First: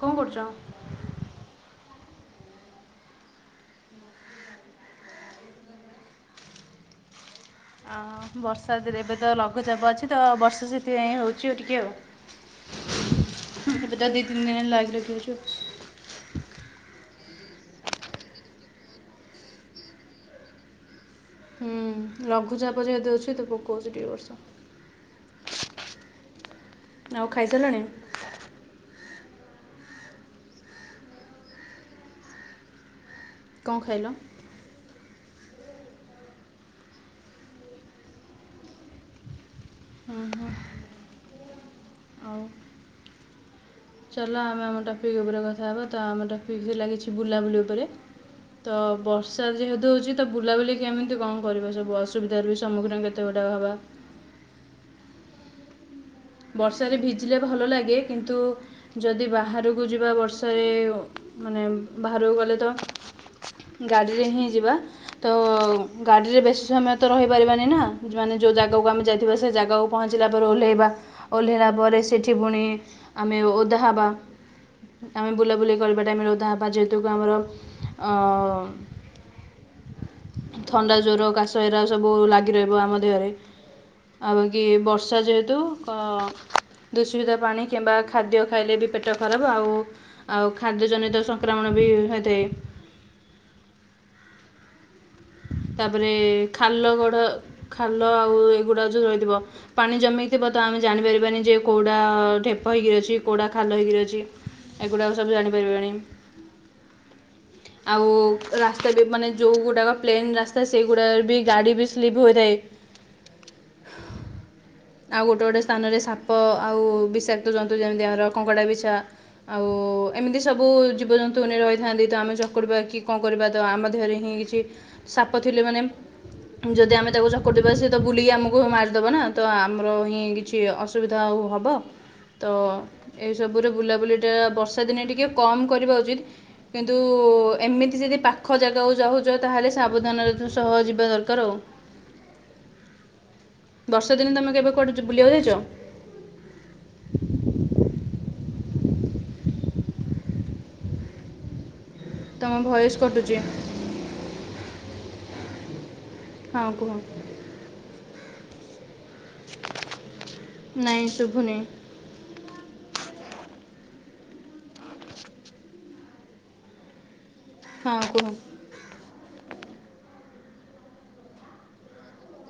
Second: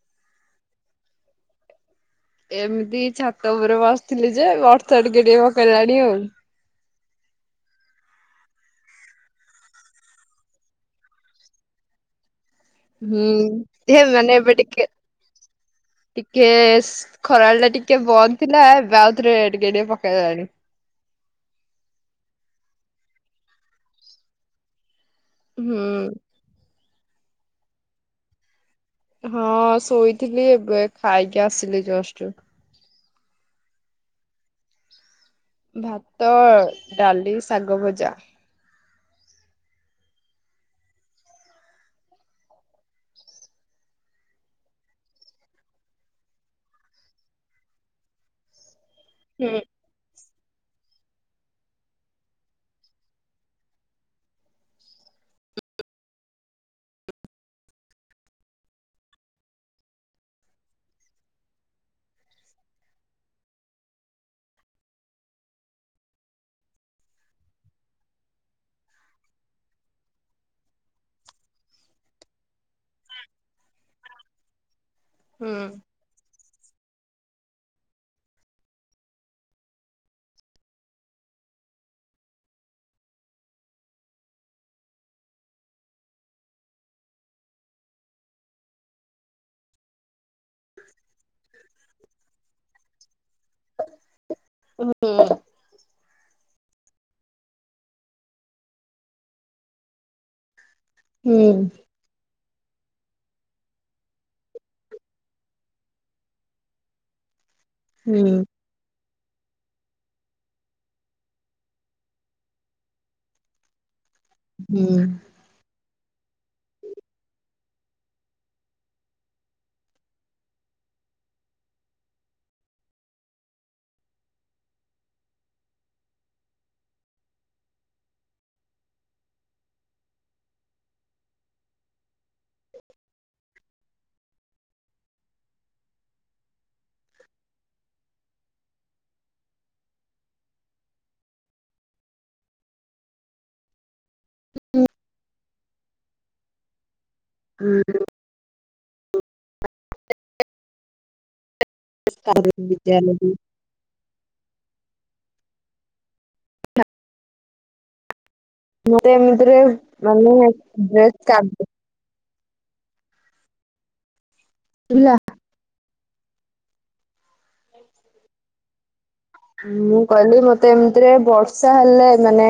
କଣ କରୁଛ? ଏମିତି ଛାତ ଉପରେ ବସିଥିଲି ଯେ, ବର୍ଷା ଟିକେ ଟିକେ ପକେଇଲାଣି ଆଉ। ଅଁ ବର୍ଷାରେ ଏବେ ତ ଲଘୁଚାପ ଅଛି ତ, ବର୍ଷା ସେଥିପାଇଁ ହେଉଛି ଆଉ ଟିକେ ଆଉ। ହୁଁ ଏବେ ହୁଏ ତ ଦି ମାନେ ତିନି ଦିନ ଏବେ ହେଲା ଟିକେ ଲାଗି ରଖି ହଉଛି ଆଉ। ଟିକେ ଖରାବେଳଟା ଟିକେ ବନ୍ଦ ଥିଲା, ଏବେ ଆଉଥରେ ଟିକେ ଟିକେ ପକେଇଲାଣି। ହୁଁ ଲଘୁଚାପ ଯେହେତୁ ଅଛି ତ ପକଉଛି ଟିକେ ବର୍ଷା। ହୁଁ। ଆଉ ଖାଇସାରିଲଣି? ହଁ ଶୋଇଥିଲି, ଏବେ ଖାଇକି ଆସିଲି ଜଷ୍ଟ। କଣ ଖାଇଲ? ଭାତ, ଡାଲି, ଶାଗ ଭଜା। ହୁଁ - ହୁଁ ଆଉ। ଚାଲ ଆମେ ଆମ ଟପିକ୍ ଉପରେ କଥା ହବା, ତ ଆମ ଟପିକ୍ ହେଲା କିଛି ବୁଲାବୁଲି ଉପରେ। ତ ବର୍ଷ ବର୍ଷା ହୁଁ ଯେହେତୁ ହଉଛି ତ ବୁଲାବୁଲି କେମିତି କଣ କରିବ? ସବୁ ଅସୁବିଧାର ବି ସମ୍ମୁଖୀନ କେତେ ଗୁଡ଼ାକ ହବା? ବର୍ଷାରେ ଭିଜିଲେ ଭଲ ଲାଗେ, କିନ୍ତୁ ଯଦି ବାହାରକୁ ଯିବା ବର୍ଷାରେ ମାନେ ବାହାରକୁ ଗଲେ ତ, ଗାଡିରେ ହିଁ ଯିବା। ତ ଗାଡ଼ିରେ ବେଶୀ ସମୟ ତ ରହିପାରିବାନି ନା, ମାନେ ଯୋଉ ଜାଗାକୁ ଆମେ ଯାଇଥିବା ସେ ଜାଗାକୁ ପହଞ୍ଚିଲା ପରେ ଓହ୍ଲେଇବା। ଓହ୍ଲେଇଲା ପରେ ସେଠି ପୁଣି ଆମେ ଓଦା ହବା। ଆମେ ହୁଁ ବୁଲାବୁଲି କରି ଟାଇମ୍ ରେ ଓଦା ହବା ଯେହେତୁ କି ଆମର ଅ ଥଣ୍ଡା, ଜ୍ୱର, କାଶ ଏରା ସବୁ ଲାଗି ରହିବ ଆମ ଦେହରେ। ଆଉ ଵାକିି ବର୍ଷା ଯେହେତୁ କ ଦୂଷିତ ପାଣି କିମ୍ବା ଖାଦ୍ୟ ଖାଇଲେ ବି ପେଟ ଖରାପ ଆଉ ଆଉ ଖାଦ୍ୟ ଜନିତ ସଂକ୍ରମଣ ବି ହୋଇଥାଏ। ହୁଁ। ତାପରେ ଖାଲ ଗଡ଼ ଖାଲ ଆଉ ଏଗୁଡ଼ା ଯେଉ ରହିଥିବ ପାଣି ଜମେଇ ଆମେ ଜାଣିପାରିବାନି ଯେ କୋଉ ହୁଁ। କଉଁଡ଼ା ଢେପ ହେ ହୋଇକିରି ଅଛି କଉଁଡ଼ା ଖାଲ ହେଇକିରି ଅଛି ଏଗୁଡ଼ାକ ସବୁ ଜାଣିପାରିବାନି। ଆଉ ହୁଁ ରାସ୍ତା ବି ମାନେ ଯୋଉ ଗୋଟାକ ପ୍ଲେନ୍ ରାସ୍ତା ସେଗୁଡ଼ାରେ ବି ଗାଡ଼ି ବି ସ୍ଲିପ୍ ହୋଇଥାଏ। ହୁଁ। ଆଉ ଗୋଟେ ଗୋଟେ ସ୍ଥାନରେ ସାପ ଆଉ ବିଷାକ୍ତ ଜନ୍ତୁ ଯେମିତି ଆମର କଙ୍କଡ଼ା ବିଛା ଆଉ ଏମିତି ସବୁ ଜୀବଜନ୍ତୁ ରହିଥାନ୍ତି ତ ଆମେ ଚକୁଡ଼ିବା କି କଣ କରିବା ତ ଆମ ଦେହରେ ହିଁ କିଛି ସାପ ଥିଲେ ମାନେ ଯଦି ଆମେ ତାକୁ ଚକଟିବା ତ ସେ ବୁଲିକି ଆମକୁ ମିଦବା ନା। ତ ଆମର ହିଁ କିଛି ଅସୁବିଧା ଆଉ ହବ? ତ ଏଇସବୁର ବୁଲାବୁଲିଟା ବର୍ଷା ଦିନେ ଟିକେ କମ୍ କରିବା ଉଚିତ। କିନ୍ତୁ ଏମିତି ଯଦି ପାଖ ଜାଗାକୁ ଯାଉଛ ତାହେଲେ ସାବଧାନରେ ସହ ଯିବା ଦରକାର ଆଉ। ବର୍ଷା ଦିନେ ତମେ କେବେ କୁଆଡ଼େ ବୁଲିବାକୁ ଯାଇଛ? ହ। ତୁମ ଭଏସ୍ କଟୁଛି [unintelligible] ହଁ କୁହ। ନାଇଁ ଶୁଭୁନି [unintelligible] [unintelligible] ହଁ କୁହ। ମୁଁ କହିଲି ମତେ ଏମିତିରେ ବର୍ଷା ହେଲେ ମାନେ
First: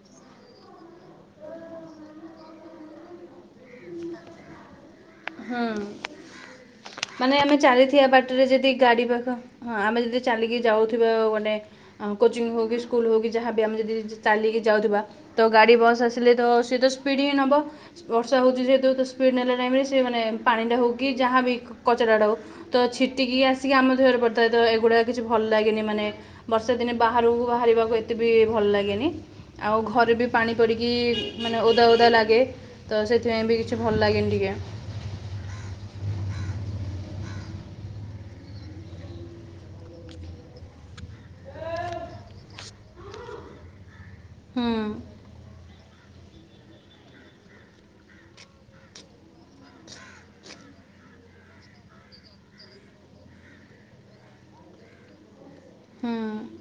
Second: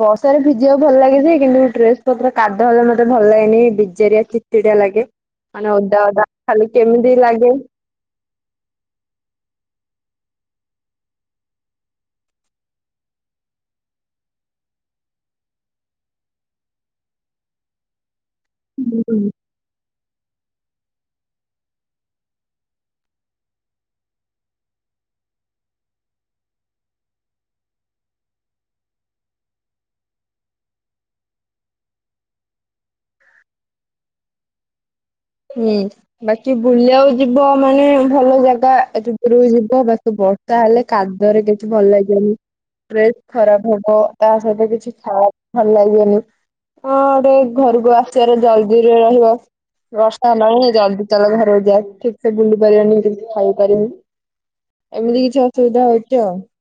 ବର୍ଷା ରେ ଭିଜିବାକୁ ଭଲ ଲାଗେ ଯେ କିନ୍ତୁ ଡ୍ରେସ ପତ୍ର କାଦୁଅ ହଲେ ମତେ ଭଲ ଲାଗେନି ଭିଜାରିଆ ଅଛି। ଚିଡା ଲାଗେ ମାନେ ହଁ ଓଦା ଓଦା ଖାଲି କେମିତି ମାନେ ଆମେ ଲାଗେ ଚାଲିଥିବା ବାଟରେ ଯଦି ଗାଡି ପାଖ ଆମେ ଯଦି ଚାଲିକି ଯାଉଥିବା ମାନେ କୋଚିଂ ହଉ କିି ସ୍କୁଲ ହଉ କିି ଯାହାଵି ଆମେ ଯଦି ଚାଲିକି ଯାଉଥିବା ତ ଗାଡି ବସ୍ ଆସିଲେ ତ ସେ ତ ସ୍ପିଡ ହିଁ ନବ ବର୍ଷା ହଉଛି ଯେତୁ ସ୍ପିଡ ନେଲା ଟାଇମ ସେ ମାନେ ପାଣିଟା ହେଉ କି ଯାହା ବି କଚରାଟା ହେଉ। ତ ଛିଟିକି ଆସିକି ଆମ ଦେହରେ ପଡ଼ିଥାଏ ତ ଏଗୁଡାକ କିଛି ଭଲ ଲାଗେନି ମାନେ ବର୍ଷା ଦିନେ ବାହାରକୁ ବାହାରିବାକୁ ଏତେ ବି ଭଲ ଲାଗେନି। ଆଉ ଘରେ ବି ପାଣି ପଡ଼ିକି ମାନେ ଓଦା ଓଦା ଲାଗେ। ତ ସେଥିପାଇଁ ବି କିଛି ଭଲ ଲାଗେନି ଟିକେ। ହୁଁ ବାକି ବୁଲିବାକୁ ଯିବ ମାନେ ଭଲ ଜାଗା ଏତେ ଦୂରକୁ ଯିବ ବାକି ବ ତାହେଲେ କାଦୁଅରେ କିଛି ଭଲ ଲାଗିବନି ଖରାପ ହବ ତା ସହିତ ହୁଁ କିଛି ଖ ଭଲ ଲାଗିବନି ହ ଗୋଟେ ଘରକୁ ଆସିବାରେ ଜଲଦିରେ ରହିବ। ବର୍ଷା ହେଲାଣି ଜଲଦି ଚାଲ ଘରକୁ ଯିଆ ଠିକସେ ବୁଲି ପାରିବନି କିଛି ଖାଇ ପାରିନି ଏମିତି କିଛି ଅସୁବିଧା ହଉଛି ଆଉ। ହୁଁ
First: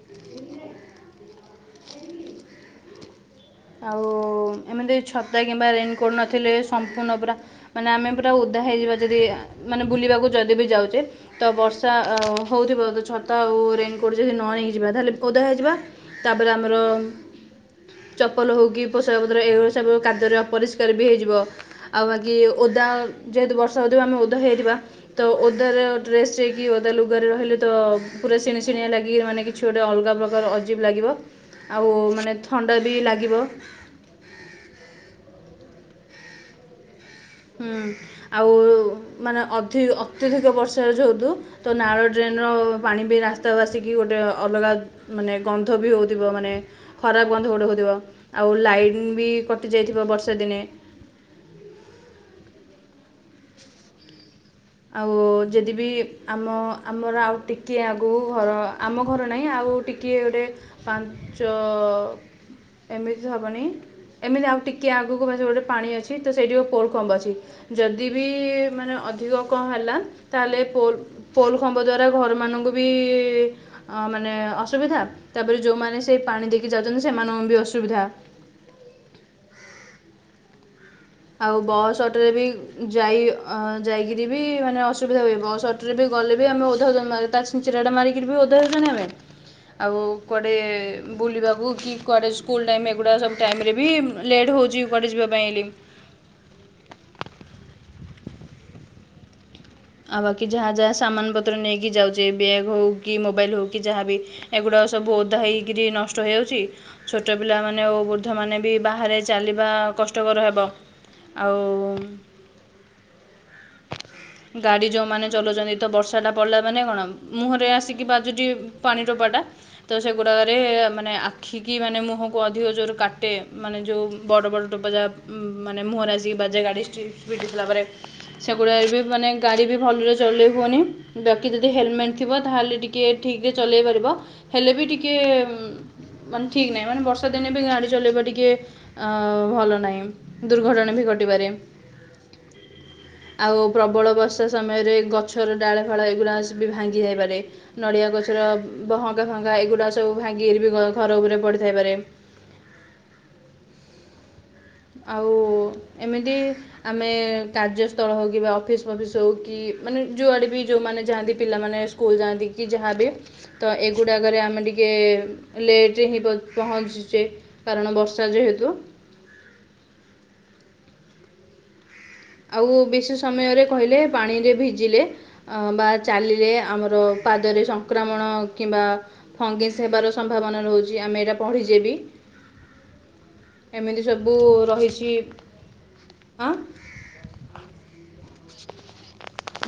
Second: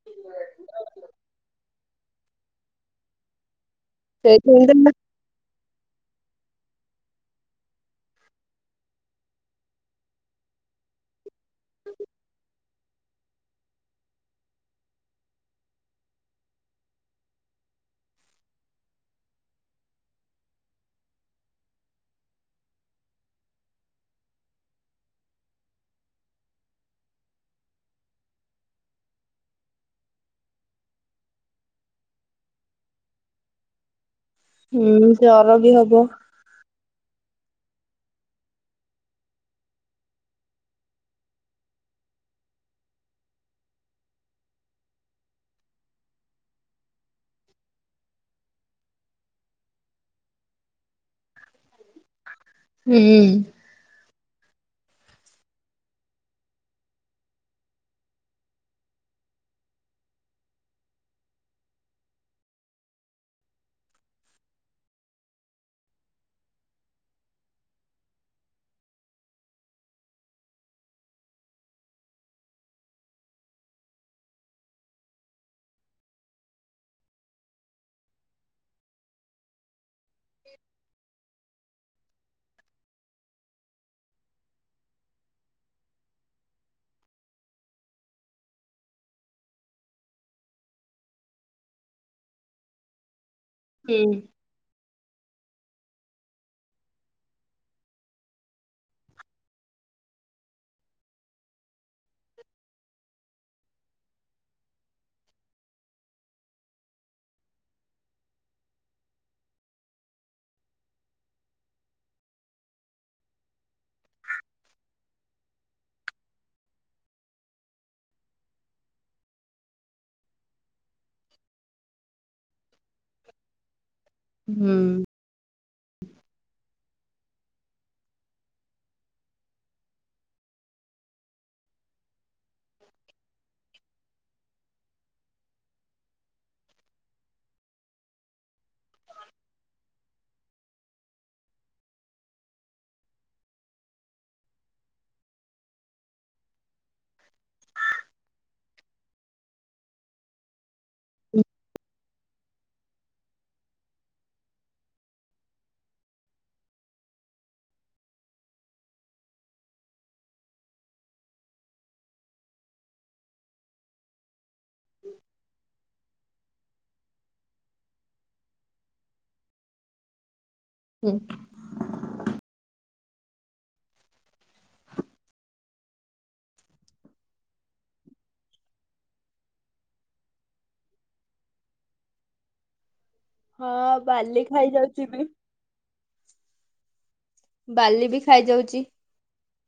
[unintelligible] [inaudible] ଆଉ ସେଇଥିପାଇଁ ତ ଏମିତି ଛତା କିମ୍ବା ରେନ୍କୋଟ୍ ନଥିଲେ ସମ୍ପୂର୍ଣ୍ଣ ପୁରା ମାନେ ଆମେ ପୁରା ୱଦା ହେଇଯିବା ଯଦି ମାନେ ବୁଲିବାକୁ ଯଦି ବି ଯାଉଛେ। ତ ବର୍ଷା ହଉଥିବ ତ ଛତା ଆଉ ରେନକୋଟ ଯଦି ନ ନେଇକିଯିବା ତାହେଲେ ଓଦା ହେଇଯିବା। ତାପରେ ଆମର ଚପଲ ହେଉ କିି ପୋଷାକ ପତ୍ର ଏଭଳି ସବୁ କାର୍ଯ୍ୟରେ ଅପରିଷ୍କାର ବି ହେଇଯିବ। ଆଉ ବାକି ଓଦା ଯେହେତୁ ବର୍ଷା ହଉଥିବ ଆମେ ଓଦା ହେଇଯିବା। ତ ଓଦାରେ ଡ୍ରେସ ଯକି ଓଦା ଲୁଗରେ ରହିଲେ ତ ପୁରା ଶିଣି ଶିଣିଆ ଲାଗିକି ମାନେ କି ମା ଛ ଗୋଟେ ଅଲଗା ପ୍ରକାର ଅଜୀବ ଲାଗିବ ଆଉ ମାନେ ଥଣ୍ଡା ବି ଲାଗିବ। ହୁଁ ସେ ଅରଗୀ ହବ। ହୁଁ ଆଉ ମାନେ ଅଧିକ ଅତ୍ୟଧିକ ବର୍ଷା ଯେହେତୁ ତ ନାଳ ଡ୍ରେନର ପାଣି ବି ରାସ୍ତାକୁ ଆସିକି ଗୋଟେ ଅ ଅଲଗା ମାନେ ଗନ୍ଧ ବି ହଉଥିବ। ମାନେ ଖରାପ୍ ଗନ୍ଧ ଗୋଟେ ହଉଥିବ। ଆଉ ଲାଇନ୍ ବି କଟି ଯାଇଥିବ ବର୍ଷା ଦିନେ। ହୁଁ! ଆଉ ଯଦିବିି ଆମ ଆମର ଆଉ ଟିକିଏ ଆଗକୁ ଘର ଆମ ଘର ନାହିଁ ଆଉ ଟିକ୍ କିଏ ଗୋଟେ ପାଞ୍ଚ ଏମିତି ହବନି। ଏମିତି ଆଉ ଟିକେ ଆଗକୁ [unintelligible] ଗୋଟେ ପାଣି ଅଛି ତ ସେଇଠି ପୋର୍ କମ୍ବ ଅଛି। ଯଦିବି ମାନେ ଅଧିକ କଁ ହେଲା ତାହେଲେ ପୋର୍ ପୋଲ୍ ଖମ୍ବ ଦ୍ଵାରା ଘରମାନଙ୍କୁ ବି ଅ ମାନେ ଅସୁବିଧା। ତାପରେ ଯୋଉମାନେ ସେଇ ପାଣି ଦେଇକି ଯାଉଚନ୍ତି ସେମାନଙ୍କୁ ବି ଅସୁବିଧା। [inaudible] ଆଉ ବସ୍ ଅଟୋରେ ବି ଯାଇ ହ ଯାଇକିରି ବି ମାନେ ଅସୁବିଧା ହୁଏ ବସ ଟ୍ରେ ବି ଗଲେ ବି ଆମେ [unintelligible] [unintelligible] ଚିଡା ମାରିକିରି ବି ଓଧ ହୋଉଚନ୍ତି ଆମେ। ଆଉ କୁଆଡେ ବୁଲିବାକୁ କି କୁଆଡେ ସ୍କୁଲ୍ ଟାଇମ୍ ଏଗୁଡା ସବୁ ଟାଇମ୍ରେ ବି ହୁଁ। ଲେଟ୍ ହଉଚି କୁଆଡ଼େ ଯିବା ପାଇଁ ହେଲି। ଆଉ ବାକି ଯାହା ଯା ସାମାନ୍ ପତ୍ର ନେଇକି ଯାଉଚେ ବ୍ୟାଗ୍ ହଉ କି ମୋବାଇଲ ହଉ କି ଯାହାବି। ଏଗୁଡା ସବୁ ଓଦା ହେଇକିରି ନଷ୍ଟ ହେଇଯାଉଚି। ଛୋଟ ପିଲାମାନେ ଓ ବୃଦ୍ଧମାନେ ବି ବାହାରେ ଚାଲିବା କଷ୍ଟକର ହେବ। ଆଉ ଗାଡି ଯୋଉମାନେ ଚଲଉଚନ୍ତି ତ ବର୍ଷାଟା ପଡିଲା ମାନେ କଣ ମୁହଁରେ ଆସିକି ବାଜୁଜି ପାଣିି ଟୋପାଟା। ତ ସେଗୁଡାକରେ ମାନେ ଆଖିକି ମାନେ ମୁହଁକୁ ଅଧିକ ଜୋର୍ କାଟେ ମାନେ ଯୋଉ ବଡ ବଡ ଟୋପଜା ହୁଁ। ଉମ୍ ମାନେ ମୁହଁରେ ଆସିକି ବାଜେ ଗାଡି ଷ୍ଟ୍ରି ସ୍ପିଡି ଥିଲା ପରେ। ସେଗୁଡାକ ବି ମାନେ ଗାଡି ବି ଭଲରେ ଚଲେଇ ହୁଏନି ବାକି ଯଦି ହେଲମେଟ୍ ଥିବ ତାହେଲେ ଟିକ୍ କେ ଠିକ୍ରେ ଚଲେଇ ପାରିବ ହେଲେ ବି ଟିକେ ଉମ୍ ମାନେ ଠିକ୍ ନାଇଁ ମାନେ ବର୍ଷା ଦିନେ ବି ଗାଡି ଚଲେଇବା ଟିକେ ଅ ଭଲ ନାଇଁ ଦୁର୍ଘଟଣା ବି ଘଟିପାରେ। ଆଉ ପ୍ରବଳ ବର୍ଷା ସମୟରେ ଗଛର ଡାଳଫାଳ ଏଗୁରା ସବୁବି ଭାଙ୍ଗି ଯାଇପାରେ। ନଡିଆ ଗଛର ବହଙ୍ଗାଫଅଙ୍ଗା ଏଗୁଡା ସବୁ ଭାଙ୍ଗିରି ବି ଘ ଘର ଉପରେ ହୁଁ ପଡିଥାଇପାରେ। ଆଉ ଏମିତି ଆମେ କାର୍ଯ୍ୟସ୍ଥଳ ହଉ କିବା ଅଫିସ୍ ଫଫିସ୍ ହଉ କି ମାନେ ଯୁଆଡ଼େ ବି ଯୋଉମାନେ ଯାଆନ୍ତି ପିଲାମାନେ ସୁ [unintelligible] ଯାଆନ୍ତି କି ଯାହାବି। ତ ଏଗୁଡ଼ାକରେ ଆମେ ଟିକେ ଲେଟ୍ରେ ହିଁ ପଂ ପଂହଁଚିଚେ। କାରଣ ବର୍ଷା ଯେହେତୁ। ହୁଁ! ଆଉ ବିଶୀ ସମୟରେ କହିଲେ ପାଣିରେ ଭିଜିଲେ ଅ ବା ଚାଲିରେ ଆମର ପାଦରେ ସଂକ୍ରାମଣ କିମ୍ବା ଫଙ୍ଗେସ୍ ହେବାର ସମ୍ଭାବନା ରୋହୁଛି, ଆମେ ଏଇଟା ପଢିଚେ ବି। ହଁ ଏମିତି ସବୁ ବାଲି ଖାଇ ଯାଉଚି ରହିଛି ବି। ଆଁ ବାଲି ବି ଖାଇ ଯାଉଚି।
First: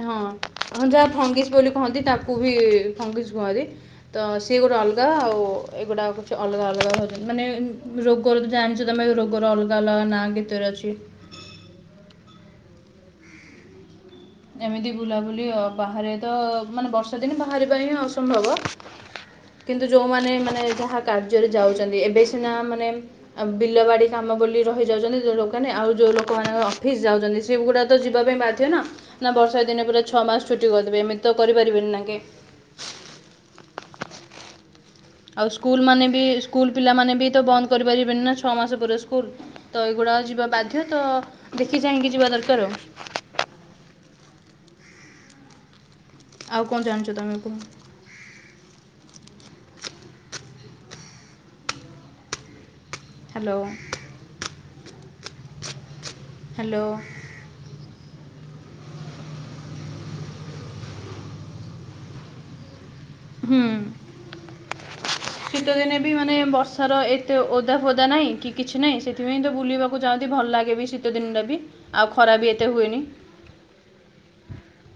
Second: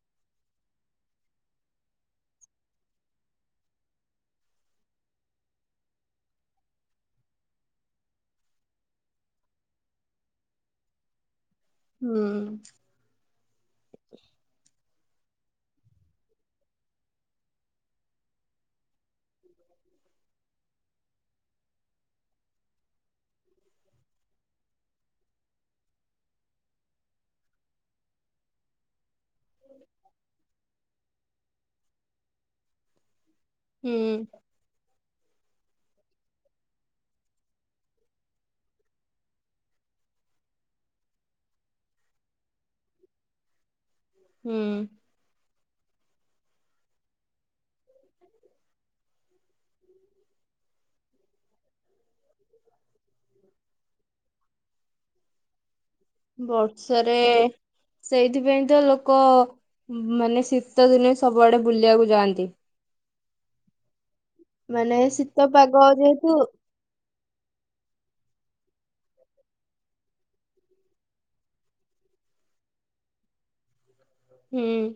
ହଁ ଆପଣ ଯାହା ଫଙ୍ଗେସ୍ ବୋଲି କହନ୍ତି ତାକୁ ବି ଫଙ୍ଗେସ୍ କୁହନ୍ତି। ତ ସିଏ ଗୋଟେ ଅଲ୍ଗା, ଆଉ ଏଗୁଡ଼ା କିଛି ଅଲଗା ଅଲଗା ହେଉଛନ୍ତି ମାନେ ଉ ରୋଗର ତ ଜାଣିଛ ତମେ ରୋଗର ଅଲଗା ଅଲଗା ନାଁ କେତେରେ ଅଛି। ହୁଁ। ଯେମିତି ବୁଲାବୁଲି ଅ ବାହାରେ ତ ମାନେ ବର୍ଷା ଦିନେ ବାହାରିବା ହିଁ ଅସମ୍ଭବ। କିନ୍ତୁ ଯୋଉମାନେ ମାନେ ଯାହା କାର୍ଯ୍ୟରେ ଯାଉଚନ୍ତି, ଏବେ ସିନା ମାନେ ଆଉ ବିଲ ବାଡି କାମ ବୋଲି ରହି ଯାଉଛନ୍ତି ଯୋ ଲୋକନ ଆଉ ଯୋଉ ଲୋକାମାନେ ଅଫିସ୍ ଯାଉଛନ୍ତି ଟ୍ରିପଗୁଡା ତ ଯିବା ପାଇଁ ବାଧ୍ୟ ନା, ନା ବର୍ଷା ଦିନେ ପୁରା ଛଅ ମାସ୍ ଛୁଟି କରିଦେବେ ଏମିତି ତ କରିପାରିବେନି ନାଙ୍କେ। ହୁଁ। ଆଉ ସ୍କୁଲ ମାନେ ବି ସ୍କୁଲ ପିଲାମାନେ ବି ତ ବନ୍ଦ କରିପାରିବେନି ନା ଛଅ ମାସ ପରେ ସ୍କୁଲ ତ ଏଇଗୁଡା ଯିବା ବାଧ୍ୟ ତ ଦେଖି ଚାହିଁକି ଯିବା ଦରକାର ଆଉ। ହୁଁ। ଆଉ କଣ ଜାଣିଛ ତୁମେ କୁହ। [inaudible] ହାଲୋ। ହ୍ୟାଲୋ ବର୍ଷାରେ ସେଇଥିପାଇଁ ତ ଲୋକ ମାନେ ଶୀତ ଦିନେ ସବୁଆଡେ ବୁଲିଆକୁ ଯାଆନ୍ତି। ହୁଁ। ମାନେ ଶୀତ ପାଗ ଯେହେତୁ ସାର ଏତେ ଓଦା ଫଦା ନାହିଁ କି କିଛି ନାହିଁ ସେଥିପାଇଁ ତ ବୁଲିବାକୁ ଯାଁନ୍ତି ଭଲ ଲାଗେ ବି ଶୀତଦିନଟା ବି ଆଉ ଖରା ବି ଏତେ ହୁଏନି। ହୁଁ।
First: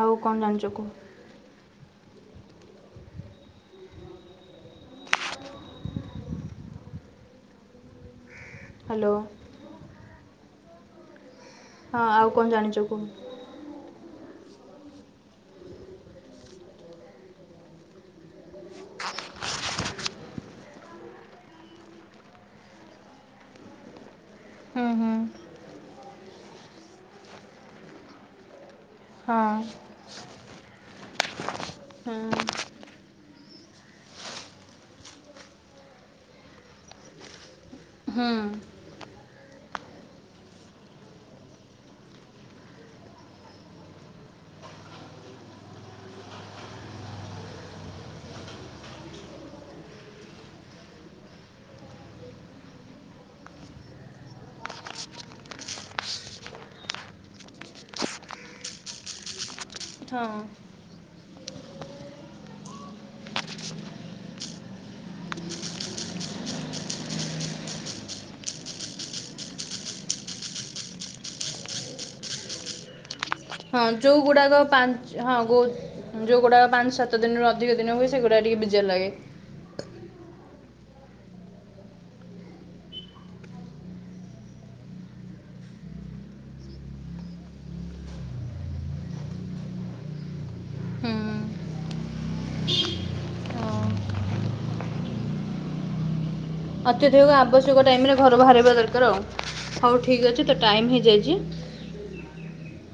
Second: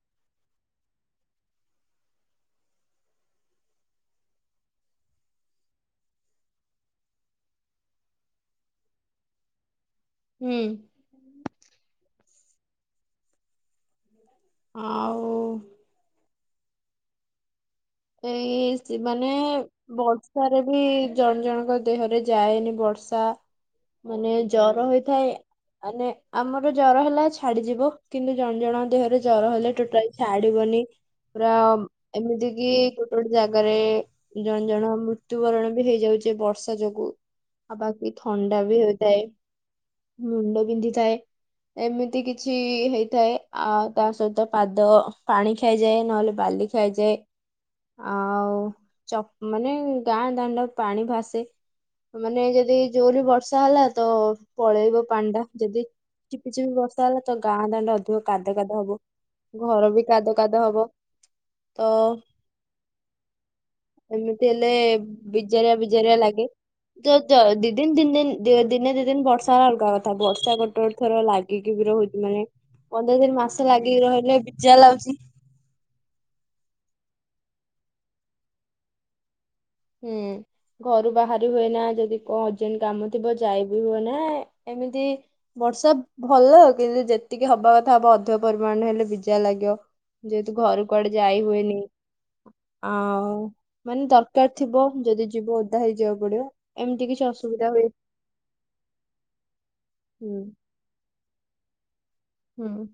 ଆଉ କଣ ଜାଣିଛ କୁହ। ହାଲୋ। ହୁଁ। ହଁ ଆଉ କଣ ଜାଣିଛ କୁହ। ଆ ଏଇ ମାନେ ବର୍ଷାରେ ବି ଜଣ ଜଣଙ୍କ ଦେହରେ ଯାଏନି ବର୍ଷା ମାନେ ହୁଁ ଜର ହୁଁ ହେଇଥାଏ। ମାନେ ଆମର ଜର ହେଲା ଛାଡିଯିବ କିନ୍ତୁ ଜଣ ଜଣ ଦେହରେ ହଁ ଜର ହେଲେ ଟୋଟାଲ ଛାଡିବନି ପୁରା ହଁ ଏମିତି କି ଗୋଟେ ଗୋଟେ ଜାଗାରେ ଜଣ ଜଣ ମୃତ୍ୟୁବରଣ ବି ହେଇଯାଉଛି ବର୍ଷା ଯୋଗୁ। ଆଉ ବାକି ହୁଁ ଥଣ୍ଡା ବି ହୋଇଥାଏ ମୁଣ୍ଡ ବିନ୍ଧିଥାଏ। ଏମିତି କିଛି ହେଇଥାଏ ଆ ତା ସହିତ ପାଦ ପାଣି ଖାଇଯାଏ ନହେଲେ ବାଲି ଖାଇଯାଏ। ଆଉ ମାନେ ଗାଁ ଦାଣ୍ଡ ପାଣି ଭାସେ। ମାନେ ଯଦି ଜୋରି ବର୍ଷା ହେଲା ତ ପଳେଇବ ପାଣି ଟା ଯଦି ଚିପି ଚିପି ବର୍ଷା ହେଲା ତ ଗାଁ ଦାଣ୍ଡ ଅଧିକ କାଦ କାଦ ହବ। ଘର ବି ହଁ କାଦ କାଦ ହବ ତ ଏମିତି ହେଲେ ବିଜାରିଆ ବିଜାରିଆ ଲାଗେ। ଯୋ ଦି ଦିନ ତିନ ଦିନ ଦିନେ ଦି ଦିନ ବର୍ଷା ର ଅଲଗା କଥା ବର୍ଷା ଗୋଟେ ଗୋଟେ ଥର ଲାଗେ ଗିକି ବି ରହୁଛି ମାନେ ପନ୍ଦର ଦିନି ମାସେ ହଁ ଲାଗିକି ରହିଲେ ଯେଉଁଗୁଡ଼ାକ ବିଜା ଲାଗୁଛି। ପାଞ୍ଚ ହଁ ଗୋ ଯେଉଁଗୁଡ଼ାକ ପାଞ୍ଚ ସାତ ଦିନରୁ ଅଧିକ ଦିନ ହୁଏ ସେଗୁଡ଼ା ଟିକେ ବିଜାର ଲାଗେ। ହୁଁ। ଘରୁ ବାହାରି ହୁଏ ନା ଯଦି କଣ ଅର୍ଜେଣ୍ଟ କାମ ଥିବ ଯାଇବି ହୁଏ ନା ଏମିତି ବର୍ଷା ଭଲ କିନ୍ତୁ ଯେତିକି ହବା କଥା ହବ ଅଧିକ ପରିମାଣରେ ହେଲେ ବିଜା ଲାଗିବ। ଯେହେତୁ ଘର କୁଆଡେ ହୁଁ ଯାଇ ହୁଏନି ଆଉ ହଁ ମାନେ ଦରକାର ଦରକାର ଥିବ ଯଦି ଯିବ ଓଦା ହେଇଯିବାକୁ ପଡିବ। ଏମିତି କିଛି ଅତ୍ୟଧିକ ଅସୁବିଧା ଆବଶ୍ୟକ ହୁଏ ଟାଇମ ରେ ଘର ବାହାରିବା ଦରକାର ଆଉ ହଉ ଠିକ୍ ହୁଁ ଅଛି ତ ଟାଇମ୍ ହେଇଯାଇଛି। ହଁ।